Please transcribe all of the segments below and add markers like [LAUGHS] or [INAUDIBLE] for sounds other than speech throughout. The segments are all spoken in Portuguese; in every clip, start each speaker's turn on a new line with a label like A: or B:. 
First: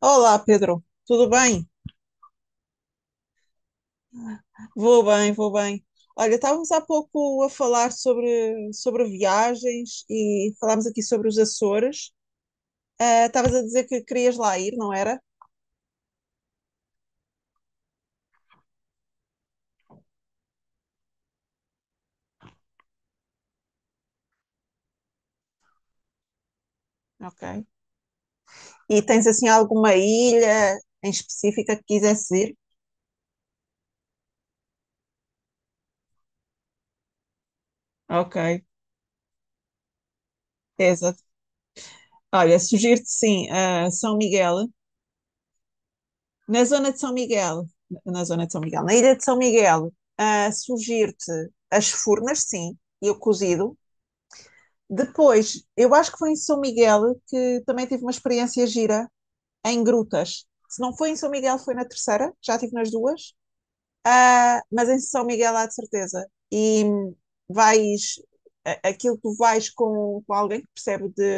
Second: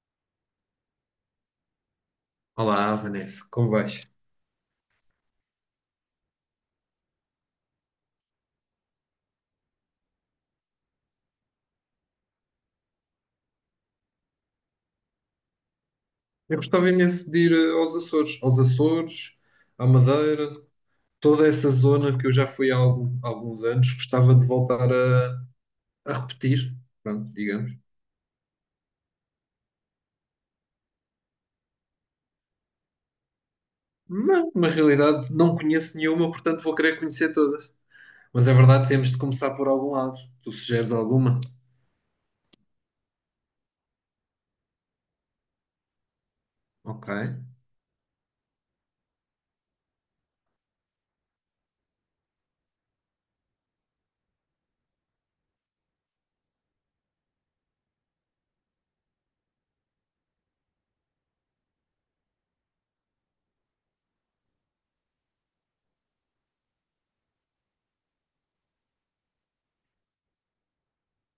A: Olá, Pedro. Tudo bem?
B: Olá, Vanessa, como vais?
A: Vou bem, vou bem. Olha, estávamos há pouco a falar sobre viagens e falámos aqui sobre os Açores. Estavas a dizer que querias lá ir, não era?
B: Eu gostava imenso de ir aos Açores, à Madeira, toda essa zona que eu já fui há alguns anos, gostava de voltar a repetir, pronto,
A: Ok.
B: digamos.
A: E tens assim alguma ilha em específica que quisesse ir?
B: Mas, na realidade, não conheço nenhuma, portanto vou querer conhecer todas.
A: Ok,
B: Mas é verdade, temos de começar por algum lado. Tu sugeres
A: exato.
B: alguma?
A: Olha, sugiro-te sim, São Miguel. Na zona de
B: Ok,
A: São Miguel, na zona de São Miguel, Na ilha de São Miguel, sugiro-te as Furnas, sim, e o cozido. Depois, eu acho que foi em São Miguel que também tive uma experiência gira em grutas. Se não foi em São Miguel, foi na terceira, já tive nas duas. Mas em São Miguel há de certeza. Vais, Aquilo tu vais com, alguém que percebe de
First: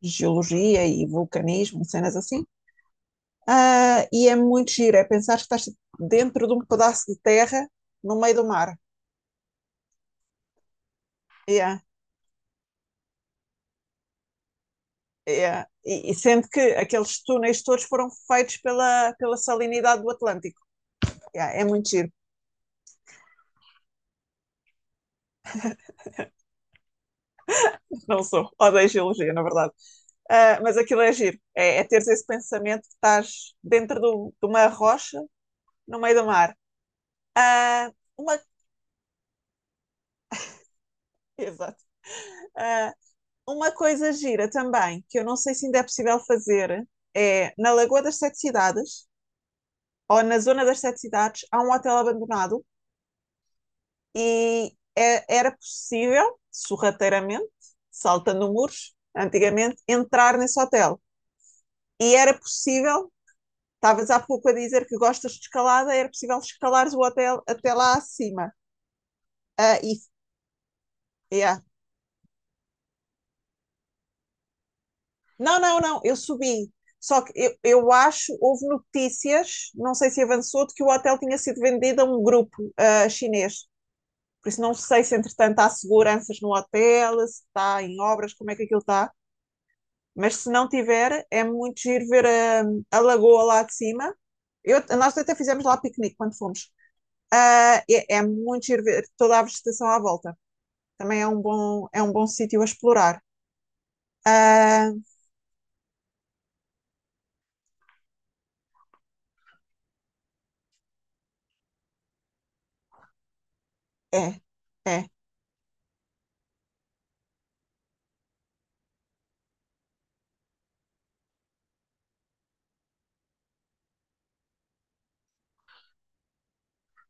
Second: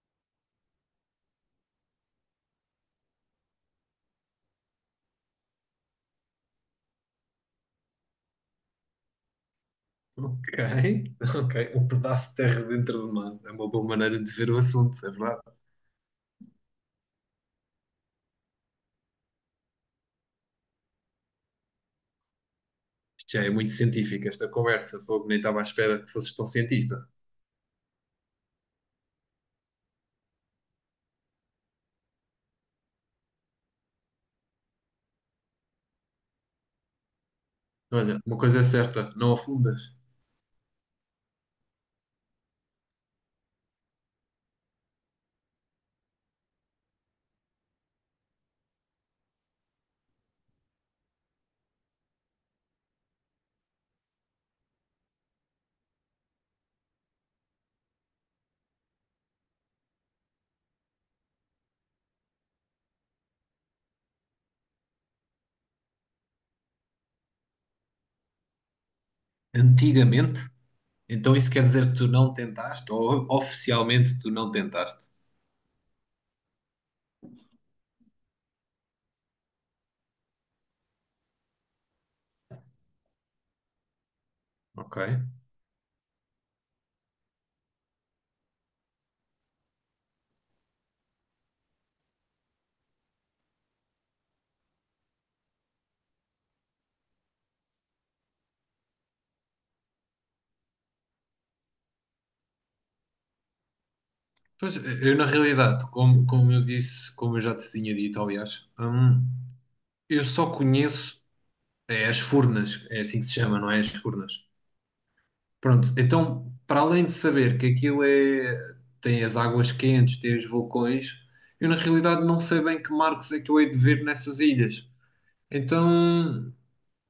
A: geologia e vulcanismo, e cenas assim. E é muito giro, é pensar que estás dentro de um pedaço de terra no meio do mar.
B: ok. [LAUGHS] Ok.
A: Yeah.
B: Um pedaço de terra dentro do mar. É uma boa maneira de ver o assunto, é verdade.
A: É, e sendo que aqueles túneis todos foram feitos pela salinidade do Atlântico. É muito giro.
B: Isto já é muito científico, esta conversa. Fogo, nem estava à espera que fosses tão cientista.
A: [LAUGHS] Não sou. Odeio geologia, na verdade. Mas aquilo é giro. É teres esse pensamento que estás dentro de uma rocha no meio do mar. Ah,
B: Olha, uma
A: uma,
B: coisa é certa, não afundas.
A: Exato. Ah, uma coisa gira também, que eu não sei se ainda é possível fazer, é na Lagoa das Sete Cidades, ou na Zona das Sete Cidades. Há um hotel abandonado e era possível, sorrateiramente, saltando muros, antigamente, entrar nesse hotel. E era possível, estavas há pouco a dizer que gostas de escalada, era possível escalares o hotel até lá acima. Uh,
B: Antigamente, então isso
A: yeah.
B: quer dizer que tu não tentaste, ou oficialmente tu não tentaste.
A: Não, não, não, eu subi. Só que eu acho, houve notícias, não sei se avançou, de que o hotel tinha sido vendido a um grupo chinês. Por isso não
B: Ok.
A: sei se, entretanto, há seguranças no hotel, se está em obras, como é que aquilo está. Mas se não tiver, é muito giro ver a lagoa lá de cima. Nós até fizemos lá piquenique quando fomos. É muito giro ver toda a vegetação à volta. Também é um bom sítio a explorar.
B: Pois,
A: Ah,
B: eu na realidade, como eu disse, como eu já te tinha dito, aliás, eu só conheço é, as furnas, é assim que se chama, não é? As
A: É,
B: furnas.
A: é.
B: Pronto, então, para além de saber que aquilo é, tem as águas quentes, tem os vulcões, eu na realidade não sei bem que marcos é que eu hei de ver nessas ilhas. Então,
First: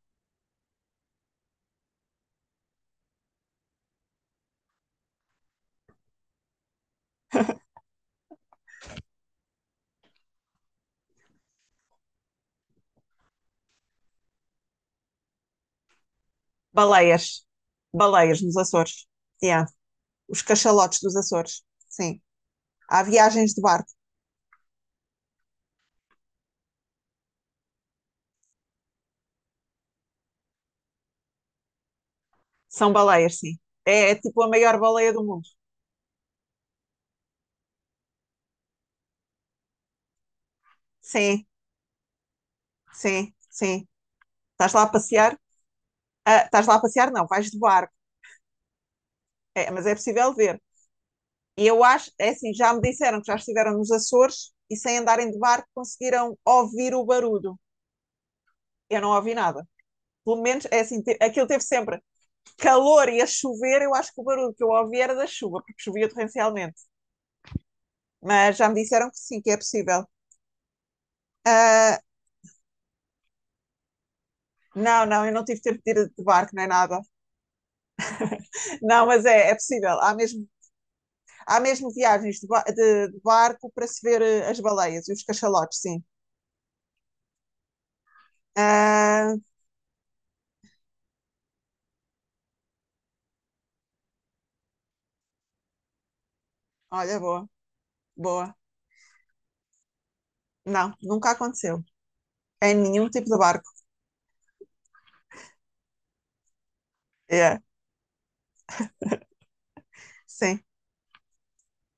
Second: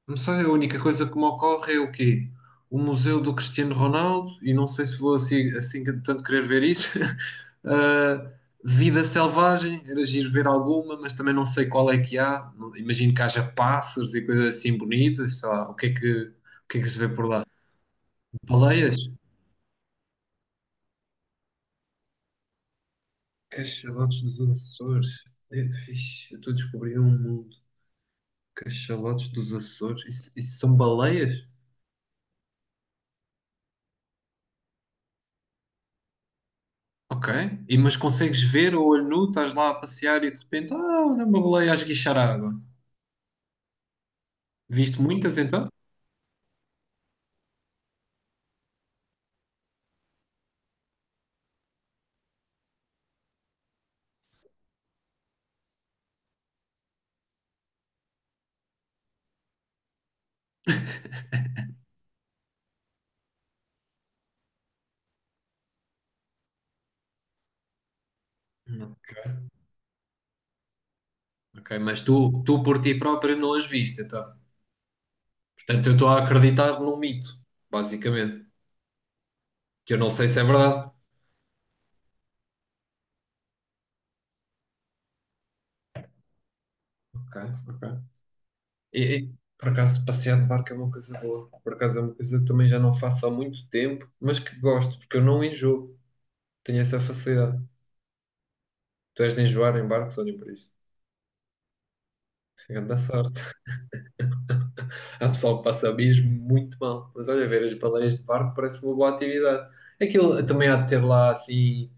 B: não sei, a única coisa que me ocorre é o quê? O Museu do Cristiano Ronaldo, e não sei se vou assim tanto querer ver isso. [LAUGHS] Ah, vida selvagem, era giro ver alguma, mas também não sei qual é que há. Imagino que haja pássaros e coisas assim bonitas, sei lá, o que é que se vê por lá?
A: Baleias. Baleias nos
B: Baleias?
A: Açores. Yeah. Os cachalotes dos Açores. Sim. Há viagens de barco.
B: Cachalotes dos Açores. Eh, ixi, eu estou a descobrir um mundo. Cachalotes dos Açores. Isso são baleias?
A: São baleias, sim. É tipo a maior baleia do mundo.
B: Ok. E, mas consegues ver a olho nu, estás lá a passear e de repente, ah, olha uma
A: Sim,
B: baleia a esguichar água.
A: sim, sim. Estás lá a
B: Viste muitas
A: passear?
B: então?
A: Estás lá a passear? Não, vais de barco. É, mas é possível ver. E eu acho, é assim, já me disseram que já estiveram nos Açores e sem andarem de barco conseguiram ouvir o barulho. Eu não ouvi nada. Pelo menos, é assim, aquilo teve sempre calor e a chover, eu acho que o barulho que eu ouvi era da chuva, porque chovia torrencialmente. Mas já me
B: Não.
A: disseram que sim, que é possível.
B: Ok,
A: Ah,
B: mas tu por ti próprio não as viste, então.
A: não, não, eu não tive tempo
B: Portanto,
A: de
B: eu estou
A: ir
B: a
A: de barco, não é
B: acreditar num
A: nada.
B: mito, basicamente.
A: Não, mas é
B: Que eu
A: possível.
B: não
A: Há
B: sei se é
A: mesmo,
B: verdade.
A: há mesmo viagens de barco para se ver as baleias e os cachalotes, sim.
B: Ok, ok. E,
A: Ah,
B: por acaso, passear de barco é uma coisa boa. Por acaso, é uma coisa que também já não faço há muito tempo, mas que gosto, porque eu não enjoo. Tenho essa
A: Olha, boa,
B: facilidade.
A: boa.
B: Tu és de enjoar em barcos, olhem por isso.
A: Não, nunca aconteceu. Em
B: Grande
A: nenhum tipo de
B: sorte.
A: barco.
B: Há pessoal que passa mesmo muito mal. Mas olha,
A: É,
B: ver as baleias de barco parece uma boa atividade. Aquilo
A: sim.
B: também há de ter lá assim,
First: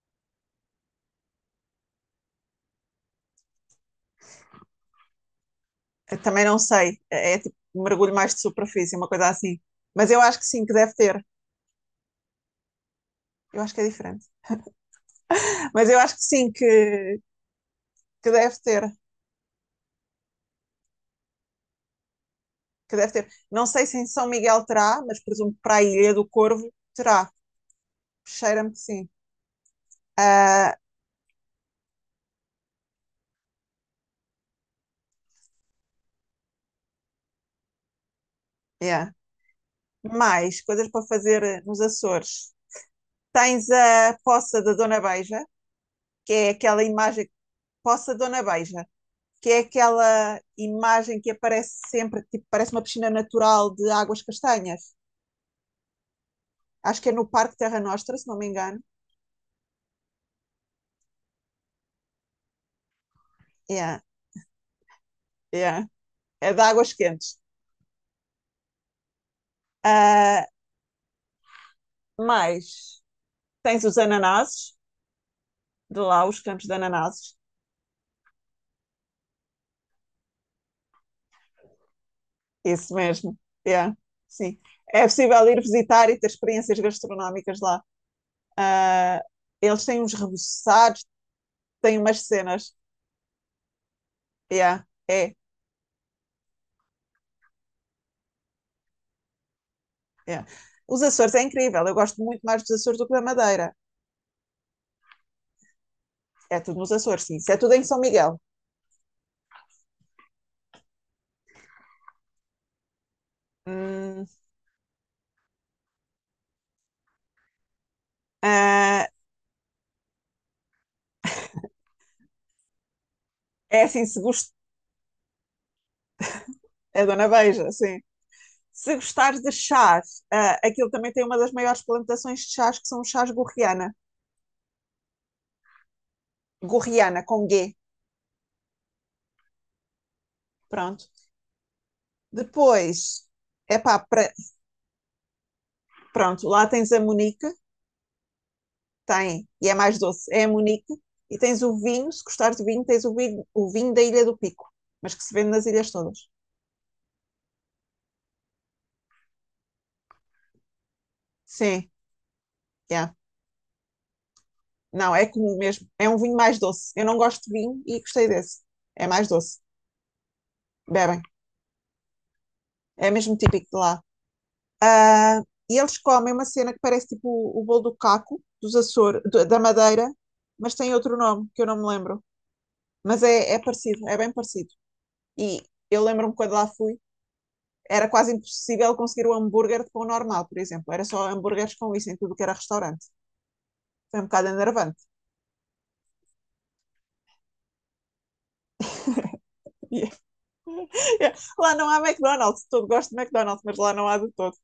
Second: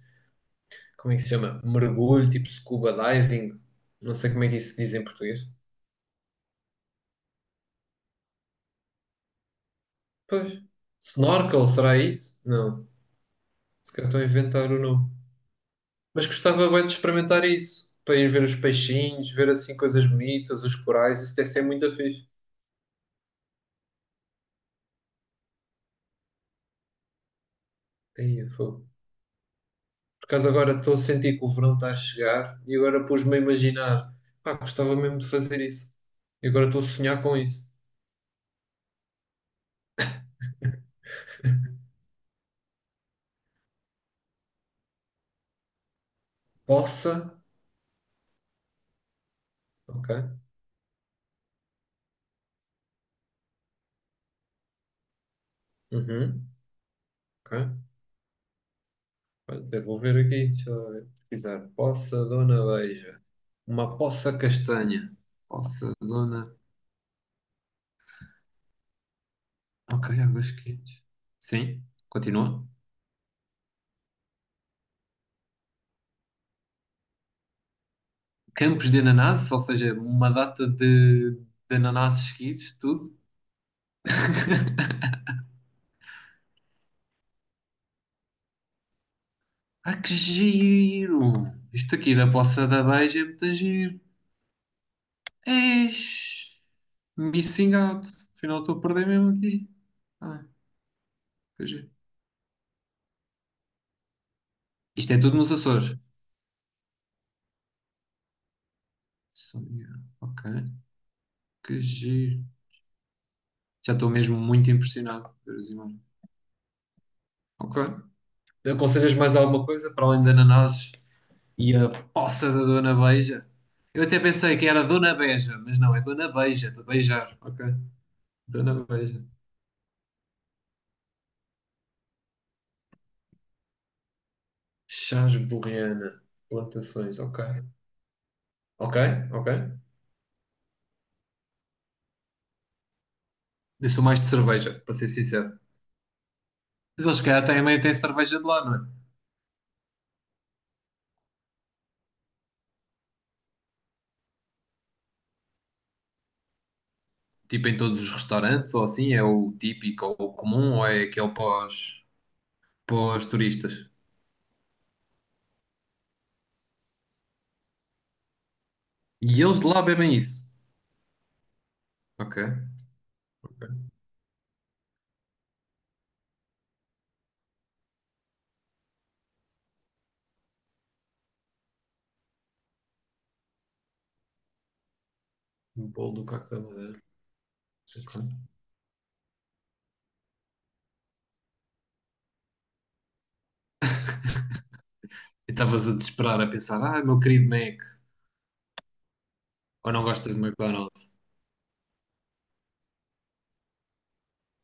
B: como é que se chama? Mergulho, tipo scuba diving. Não sei como é que isso se diz em português.
A: Eu também não sei. É tipo um mergulho mais de superfície, uma coisa assim. Mas eu acho que
B: Pois.
A: sim, que deve ter.
B: Snorkel, será isso? Não.
A: Eu acho que é
B: Se calhar estou a
A: diferente.
B: inventar o nome.
A: Mas eu acho que
B: Mas
A: sim,
B: gostava bem de
A: que,
B: experimentar isso. Para ir
A: que
B: ver os
A: deve ter.
B: peixinhos, ver assim coisas bonitas, os corais, isso deve ser muito fixe.
A: Que deve ter. Não sei se em São Miguel terá, mas presumo que para a Ilha do Corvo terá.
B: Aí,
A: Cheira-me que sim.
B: por acaso agora
A: Ah,
B: estou a sentir que o verão está a chegar e agora pus-me a imaginar, pá, gostava mesmo de fazer isso. E agora estou a sonhar com isso.
A: yeah. Mais coisas para fazer nos Açores. Tens a Poça da Dona Beija, que é aquela
B: Poça,
A: imagem. Poça da Dona Beija. Que é
B: ok,
A: aquela imagem que aparece sempre, tipo, parece uma piscina natural de águas castanhas.
B: uhum,
A: Acho que é no
B: ok.
A: Parque Terra Nostra, se não me engano.
B: Olha, até vou ver aqui, deixa eu ver, pesquisar. Poça Dona Beija. Uma
A: É,
B: poça castanha.
A: é.
B: Poça
A: É
B: Dona...
A: de águas quentes.
B: Ok,
A: Ah,
B: águas quentes. Sim, continua.
A: mas tens os ananases, de lá, os campos de ananases.
B: Campos de ananás, ou seja, uma data de ananás seguidos,
A: Isso
B: tudo.
A: mesmo. É, sim. É possível ir visitar e ter experiências gastronómicas lá. Ah, Eles
B: Ah,
A: têm uns
B: que
A: reboçados,
B: giro! Isto
A: têm
B: aqui
A: umas
B: da Poça
A: cenas.
B: da Beija é muito giro.
A: É, é,
B: Eish, missing out. Afinal, estou a perder mesmo aqui. Ah,
A: é. Os Açores é
B: que
A: incrível.
B: giro.
A: Eu gosto muito mais dos Açores do que da Madeira.
B: Isto é tudo nos Açores.
A: É tudo nos Açores, sim. Isso é tudo em São Miguel.
B: São Miguel. Ok, que giro. Já estou
A: Hum,
B: mesmo muito impressionado por ver as imagens. Ok.
A: ah,
B: Aconselhas mais alguma coisa para além de ananases e a poça da Dona Beija?
A: É
B: Eu
A: assim,
B: até
A: se gost...
B: pensei que era Dona Beja, mas não, é Dona Beija, de
A: É Dona
B: beijar. Ok,
A: Beija, sim.
B: Dona
A: Se
B: Beija.
A: gostares de chás, aquilo também tem uma das maiores plantações de chás, que são os chás gorriana.
B: Chás Borreana. Plantações,
A: Gorriana,
B: ok.
A: com G.
B: Ok, ok.
A: Pronto. Depois, é
B: Eu
A: pá,
B: sou mais de
A: pra...
B: cerveja, para ser sincero.
A: Pronto, lá tens a
B: Mas eles, se calhar,
A: Munique.
B: também têm cerveja de lá, não é?
A: Tem, e é mais doce, é a Munique. E tens o vinho, se gostares de vinho, tens o vinho da Ilha do Pico, mas que se vende nas ilhas todas.
B: Tipo em todos os restaurantes, ou assim, é o típico ou o comum, ou é aquele
A: Sim, yeah.
B: pós turistas.
A: Não, é comum mesmo. É um vinho mais doce. Eu não gosto de vinho e gostei desse. É mais
B: E
A: doce.
B: eles de lá bebem isso.
A: Bebem.
B: Ok.
A: É mesmo típico de lá. Ah, e eles comem uma cena que parece tipo o bolo do caco, dos Açores, da Madeira, mas tem outro nome que eu não me lembro. Mas é parecido, é bem parecido. E
B: Um
A: eu
B: bolo do
A: lembro-me
B: Caco
A: quando
B: da
A: lá fui,
B: Madeira.
A: era
B: Ok.
A: quase
B: E
A: impossível conseguir o hambúrguer de pão normal, por exemplo. Era só hambúrgueres com isso em tudo que era restaurante. Foi um bocado enervante.
B: estavas a desesperar, a pensar, ah, meu querido Mac,
A: [LAUGHS]
B: ou não
A: E-
B: gostas de McDonald's?
A: Lá não há McDonald's, todo gosto de McDonald's, mas lá não há de todo.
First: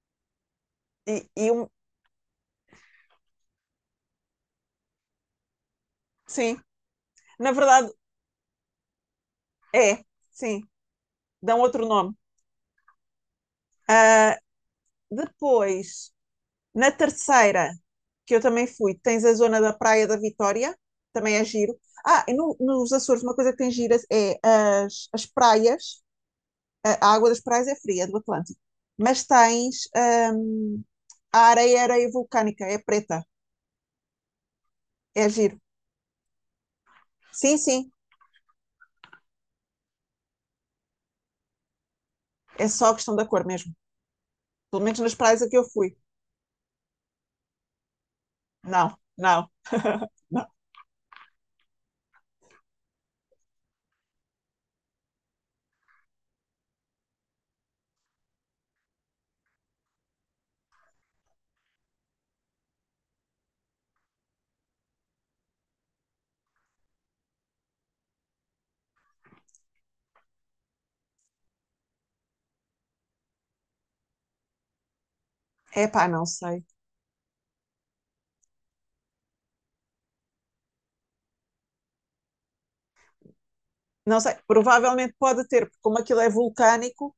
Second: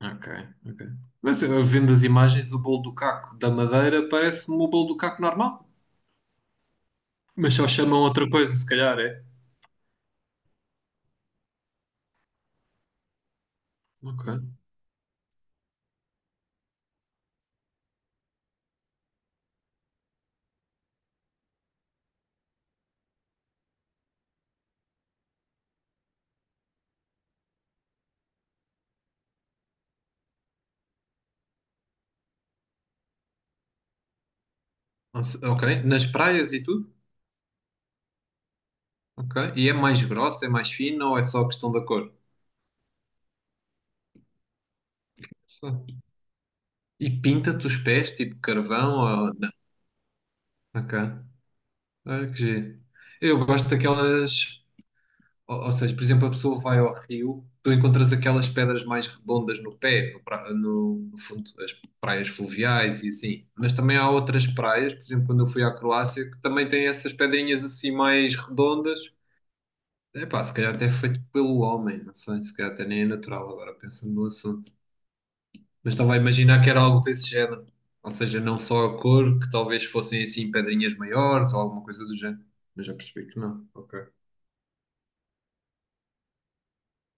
B: Ok, ok. Mas
A: E
B: eu
A: uma
B: vendo as imagens, o bolo do Caco da Madeira parece-me o bolo do Caco normal.
A: Sim, na
B: Mas só
A: verdade
B: chamam outra coisa, se calhar, é.
A: é, sim, dão outro nome. Ah,
B: Ok.
A: Depois, na terceira, que eu também fui, tens a zona da Praia da Vitória, também é giro. Nos Açores, uma coisa que tem gira é as praias. A água das praias é fria, do Atlântico, mas tens a areia, areia vulcânica, é preta,
B: Não
A: é
B: sei-
A: giro.
B: Ok. Nas praias e tudo?
A: Sim, sim,
B: Ok. E é mais grossa, é mais fina ou é só questão da cor? [LAUGHS]
A: é só questão da cor mesmo. Pelo menos nas praias a que eu
B: Só.
A: fui.
B: E pinta-te os pés, tipo
A: Não,
B: carvão ou...
A: não,
B: Não.
A: não.
B: Ok. Olha que giro. Eu gosto daquelas... ou seja, por exemplo, a pessoa vai ao rio, tu encontras aquelas pedras mais redondas no pé, no fundo, as praias fluviais e assim. Mas também há outras praias, por exemplo, quando eu fui à Croácia, que também têm essas pedrinhas assim mais redondas. Epá, se calhar até é feito pelo homem, não sei, se calhar até nem é natural agora, pensando no assunto. Mas
A: Epá,
B: estava a
A: não
B: imaginar
A: sei.
B: que era algo desse género. Ou seja, não só a cor, que talvez fossem assim pedrinhas maiores ou alguma coisa do género. Mas já percebi que não. Ok,
A: Não sei, provavelmente pode ter, porque como aquilo é vulcânico,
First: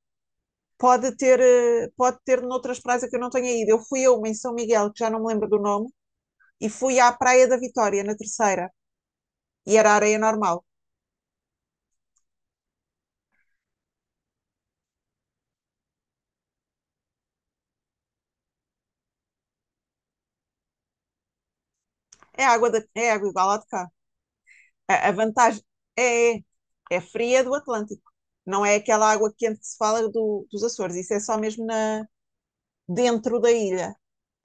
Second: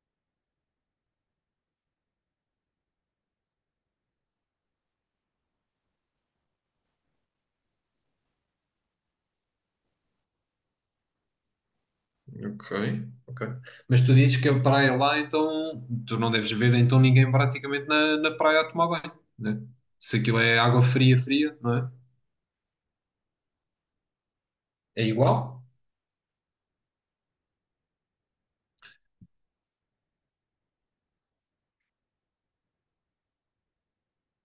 A: pode ter noutras praias que eu não tenha ido. Eu fui a uma em São Miguel, que já não me lembro do nome, e fui à Praia da Vitória, na terceira, e era areia normal.
B: ok, ok. Mas tu dizes que a praia é lá, então tu não deves ver então ninguém praticamente na praia a tomar banho, né? Se aquilo é água fria, fria, não é?
A: É água igual à de cá.
B: É
A: A vantagem
B: igual?
A: é, é, é fria do Atlântico. Não é aquela água quente que se fala dos Açores. Isso é só mesmo dentro da ilha.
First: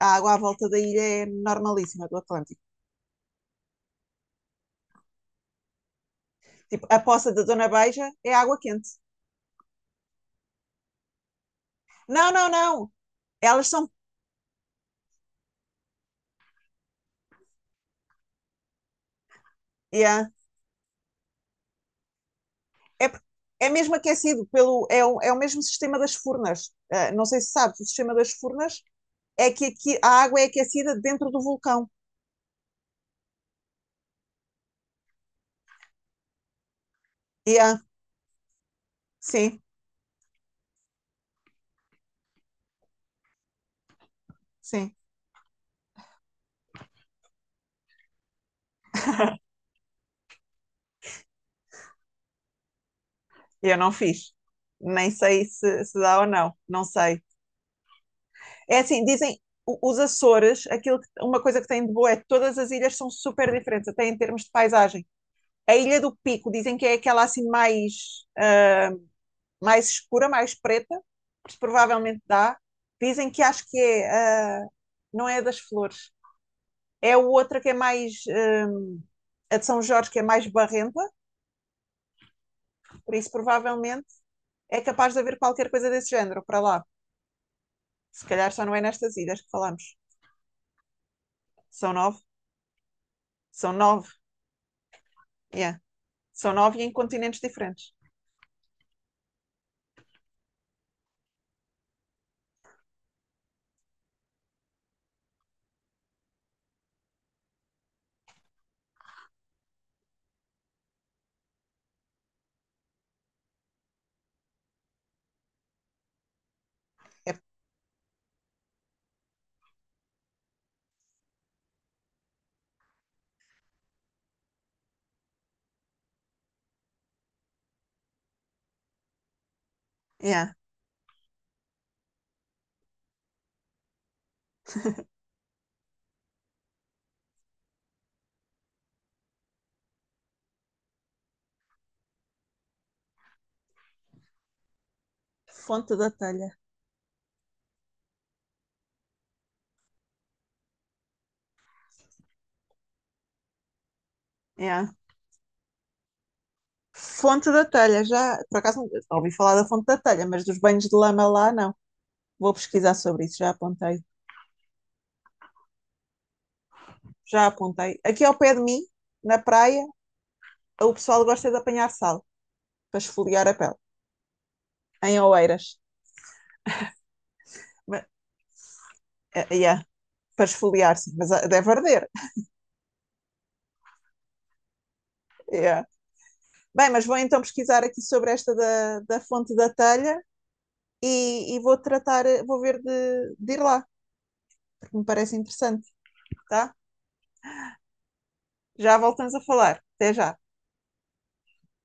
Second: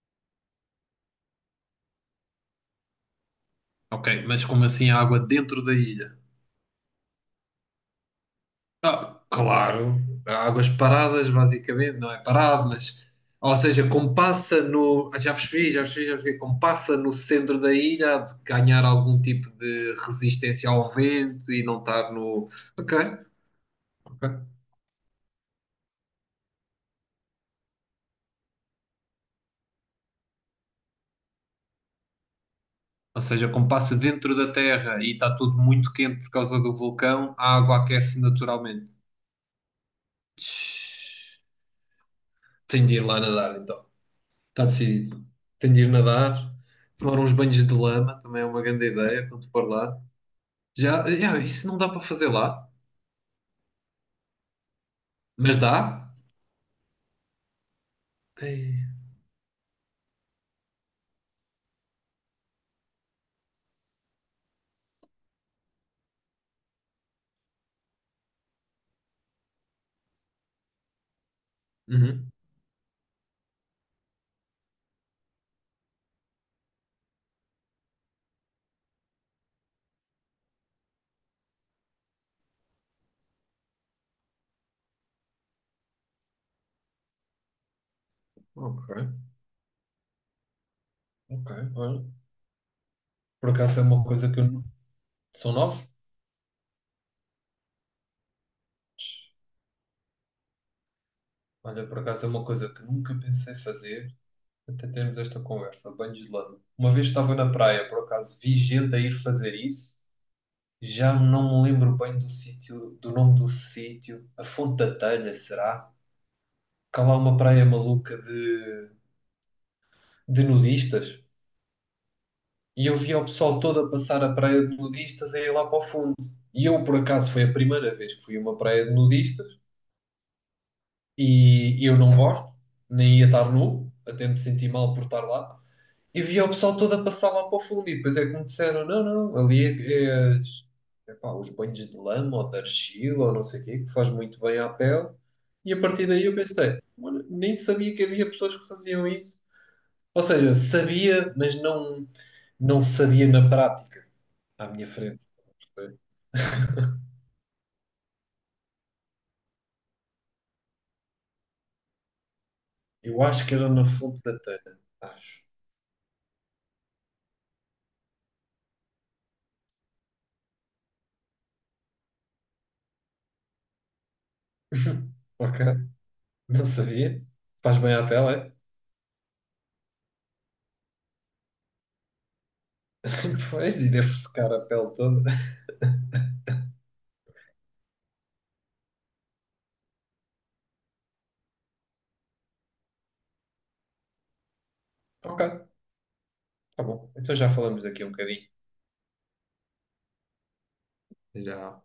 A: A água à volta da ilha é normalíssima do Atlântico.
B: Ok, mas como assim a água dentro da ilha?
A: Tipo, a poça da Dona Beija é água quente.
B: Ah, claro, águas paradas, basicamente, não é
A: Não, não,
B: parado,
A: não.
B: mas. Ou
A: Elas
B: seja,
A: são
B: como passa no. Ah, já percebi, já percebi, já percebi. Como passa no centro da ilha, há de ganhar algum tipo de
A: Yeah.
B: resistência ao vento e não estar no. Ok,
A: É, por- É mesmo aquecido
B: ok.
A: é o mesmo sistema das furnas. Não sei se sabes, o sistema das furnas é que aqui a água é aquecida dentro do vulcão.
B: Ou seja, como passa dentro da terra e está tudo muito quente por causa do vulcão, a
A: Yeah.
B: água aquece naturalmente.
A: Sim,
B: Tch, tenho de ir lá nadar, então. Está
A: sim.
B: decidido. Tenho de ir nadar, tomar uns banhos de lama, também é uma grande ideia, quando for lá. Já, yeah, isso não dá para fazer lá,
A: Eu não fiz. Nem sei
B: mas
A: se
B: dá.
A: dá ou não. Não sei. É
B: Ei,
A: assim, dizem os Açores, uma coisa que tem de boa é que todas as ilhas são super diferentes, até em termos de paisagem. A Ilha do Pico dizem que é aquela assim mais escura, mais preta. Mas provavelmente
B: uhum.
A: dá. Dizem que acho que não é a das flores. É a outra que é mais, a de São Jorge, que é mais barrenta, por isso provavelmente é capaz de haver qualquer coisa desse género para lá. Se calhar só não é nestas
B: Ok,
A: ilhas que falamos.
B: ok,
A: São
B: olha.
A: nove?
B: Por
A: São
B: acaso é uma
A: nove,
B: coisa que São
A: yeah.
B: nove?
A: São nove e em continentes diferentes.
B: Olha, por acaso é uma coisa que nunca pensei fazer até termos esta conversa. Banho de lama. Uma vez estava na praia, por acaso vi gente a ir fazer isso. Já não me lembro bem do sítio, do nome do sítio. A Fonte da Telha, será? Cá lá
A: É-
B: uma praia maluca de nudistas. E eu via o pessoal todo a passar a praia de nudistas a ir lá para o fundo. E eu, por acaso, foi a primeira vez que fui a uma praia de nudistas
A: yeah.
B: e eu não gosto, nem ia estar nu, até me senti mal por estar lá. E via o pessoal todo a passar lá para o fundo e depois é que me disseram, não, não, ali é, epá, os banhos de lama ou de argila ou não sei o quê, que faz muito bem à pele. E a
A: Fonte
B: partir
A: da
B: daí eu
A: telha.
B: pensei, "Mano, nem sabia que havia pessoas que faziam isso. Ou seja, sabia, mas não sabia na prática à minha
A: Yeah.
B: frente.
A: Fonte da telha, já. Por acaso ouvi falar da fonte da telha, mas dos banhos de lama lá, não. Vou pesquisar
B: Eu
A: sobre isso,
B: acho
A: já
B: que era no
A: apontei.
B: fundo da telha. Acho.
A: Aqui ao pé de mim, na praia, o pessoal gosta de apanhar sal para esfoliar a pele.
B: [LAUGHS]
A: Em
B: Ok.
A: Oeiras.
B: Não sabia. Faz bem
A: Mas,
B: à pele, é?
A: yeah, para esfoliar, sim, mas deve arder.
B: [LAUGHS] Pois, e deve secar a pele toda.
A: Yeah. Bem, mas vou então pesquisar aqui sobre esta da fonte da telha e vou ver de ir lá, porque me parece
B: Ok,
A: interessante, tá?
B: tá bom. Então já falamos daqui a um bocadinho.
A: Já voltamos a falar. Até já.
B: Já.